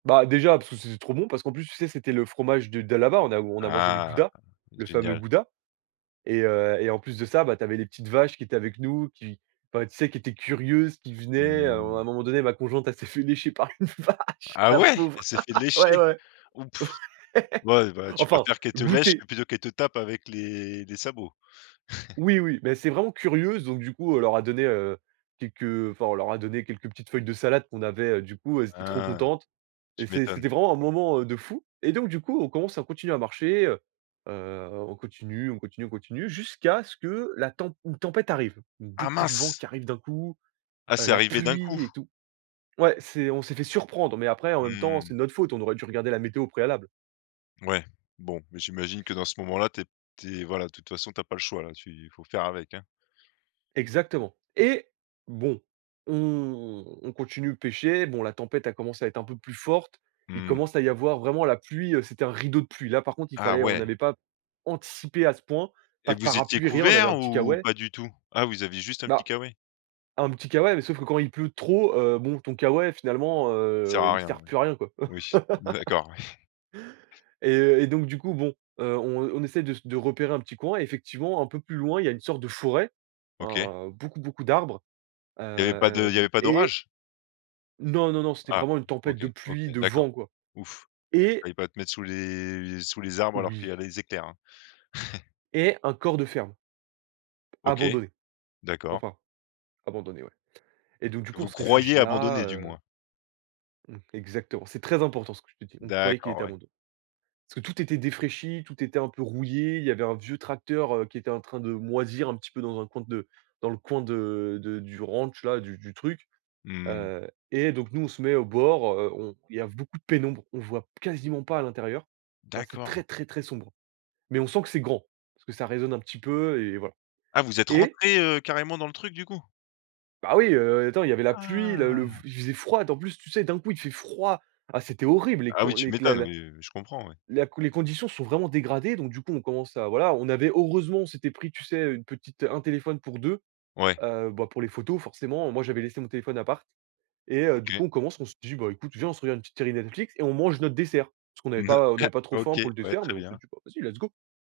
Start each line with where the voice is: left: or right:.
right: Bah, déjà parce que c c'est trop bon, parce qu'en plus tu sais c'était le fromage de d'à là-bas, on a on a mangé le
left: Ah,
right: gouda, le fameux
left: génial!
right: gouda. Et, heu en plus de ça, bah tu avais les petites vaches qui étaient avec nous, qui enfin tu sais qui étaient curieuses, qui venaient, à un à
left: Mmh.
right: un moment donné ma conjointe elle s'est fait lécher par une vache,
left: Ah
right: la
left: ouais? Elle
right: pauvre!
left: s'est fait
right: Ouais
left: lécher?
right: ouais!
left: Oh, pff. Ouais, bah, tu
right: Enfin,
left: préfères qu'elle te lèche,
right: goûter.
left: plutôt qu'elle te tape avec les les les sabots.
right: Oui oui, mais c'est vraiment curieuses, donc du coup on leur a donné, heu, quelques, heu, enfin on leur a donné quelques petites feuilles de salade qu'on avait, heu, du coup, elles étaient trop
left: Ah!
right: contentes et
left: Tu
right: c'est
left: m'étonnes.
right: c'était vraiment un moment, heu, de fou et donc du coup, on commence à continuer à marcher, heu heu, on continue, on continue, on continue jusqu'à ce que la tem une tempête arrive.
left: Ah,
right: Beaucoup de vent
left: mince!
right: qui arrive d'un coup,
left: Ah,
right: heu,
left: c'est
right: la
left: arrivé d'un coup?
right: pluie et tout. Ouais, c'est on s'est fait surprendre, mais après en même temps,
left: Mmh.
right: c'est de notre faute, on aurait dû regarder la météo au préalable.
left: Ouais, bon, mais j'imagine que, dans ce moment-là, tu es p tu es voilà, de toute façon, tu as pas le choix là, tu il faut faire avec, hein.
right: Exactement. Et! Bon, on on continue de pêcher. Bon, la tempête a commencé à être un peu plus forte. Il
left: Mmh.
right: commence à y avoir vraiment la pluie, heu, c'était un rideau de pluie. Là, par contre, il
left: Ah,
right: fallait on
left: ouais!
right: n'avait pas anticipé à ce point, pas
left: Et
right: de
left: vous étiez
right: parapluie, rien, on avait un
left: couverts,
right: petit
left: ou
right: K-way.
left: pas du tout? Ah, vous aviez juste un petit
right: Bah,
left: K-way?
right: un petit K-way, mais sauf que quand il pleut trop, heu, bon, ton K-way, finalement,
left: Il sert
right: heu,
left: à
right: il
left: rien,
right: sert
left: ouais.
right: plus à rien, quoi
left: Oui, on est d'accord, ouais.
right: et et donc du coup, bon, heu, on on essaie de s de repérer un petit coin. Effectivement, un peu plus loin, il y a une sorte de forêt,
left: OK.
right: hein, beaucoup, beaucoup d'arbres, heu,
left: Il y avait pas de il y
right: hem,
left: avait pas
right: et
left: d'orage?
right: Non, non, non, c'était
left: Ah!
right: vraiment une tempête
left: OK,
right: de
left: OK,
right: pluie, de
left: d'accord.
right: vent, quoi,
left: Ouf, ouais, tu
right: et
left: allais pas de mettre sous les sous les arbres, alors qu'il
right: Oui.
left: y a les éclairs, hein.
right: Et un corps de ferme.
left: OK.
right: Abandonné.
left: D'accord.
right: Enfin, abandonné ouais et donc du coup on
left: Vous
right: se
left: croyez
right: réfugie là,
left: abandonné, du
right: heu
left: moins.
right: Mmh. Exactement, c'est très important ce que je te dis, on croyait qu'il était
left: D'accord, ouais.
right: abandonné. Parce que tout était défraichi, tout était un peu rouillé, il y avait un vieux tracteur, heu, qui était en train de moisir un petit peu dans un coin de dans le coin de de du ranch-là, du du truc.
left: Mmh.
right: Heu, et donc nous, on se mets au bord, heu, on, il y a v beaucoup de pénombre, on voit p quasiment pas à l'intérieur. Non c'est
left: D'accord.
right: très très très sombre, mais on sent que c'est grand, parce que ça résonne un petit peu et voilà
left: Ah, vous êtes
right: et
left: rentrés, heu, carrément dans le truc, du coup?
right: Bah oui, heu, attends, il y avait la pluie, le le v
left: Ah!
right: il faisait froid. D en plus, sais d'un coup, il fait froid. Ah c'était horrible les
left: Ah oui,
right: con
left: tu
right: les c a
left: m'étonnes,
right: la
left: oui, je comprends. Ouais.
right: la les conditions se sont vraiment dégradées donc du coup on commence à voilà, on avait heureusement on s'était pris tu sais une petite un téléphone pour 2,
left: Ouais.
right: heu, bah pour les photos forcément. Moi j'avais laissé mon téléphone à appart et heu, du
left: OK.
right: coup on commence, on se dit: «Bah écoute, viens on se regarde une petite série Netflix et on mange notre dessert». Parce qu'on n'avait
left: Mmh,
right: pas on
left: ah!
right: n'avait pas trop faim
left: OK,
right: pour le
left: ouais,
right: dessert,
left: très
right: mais on s'est
left: bien.
right: dit: «Bah vas-y, let's go.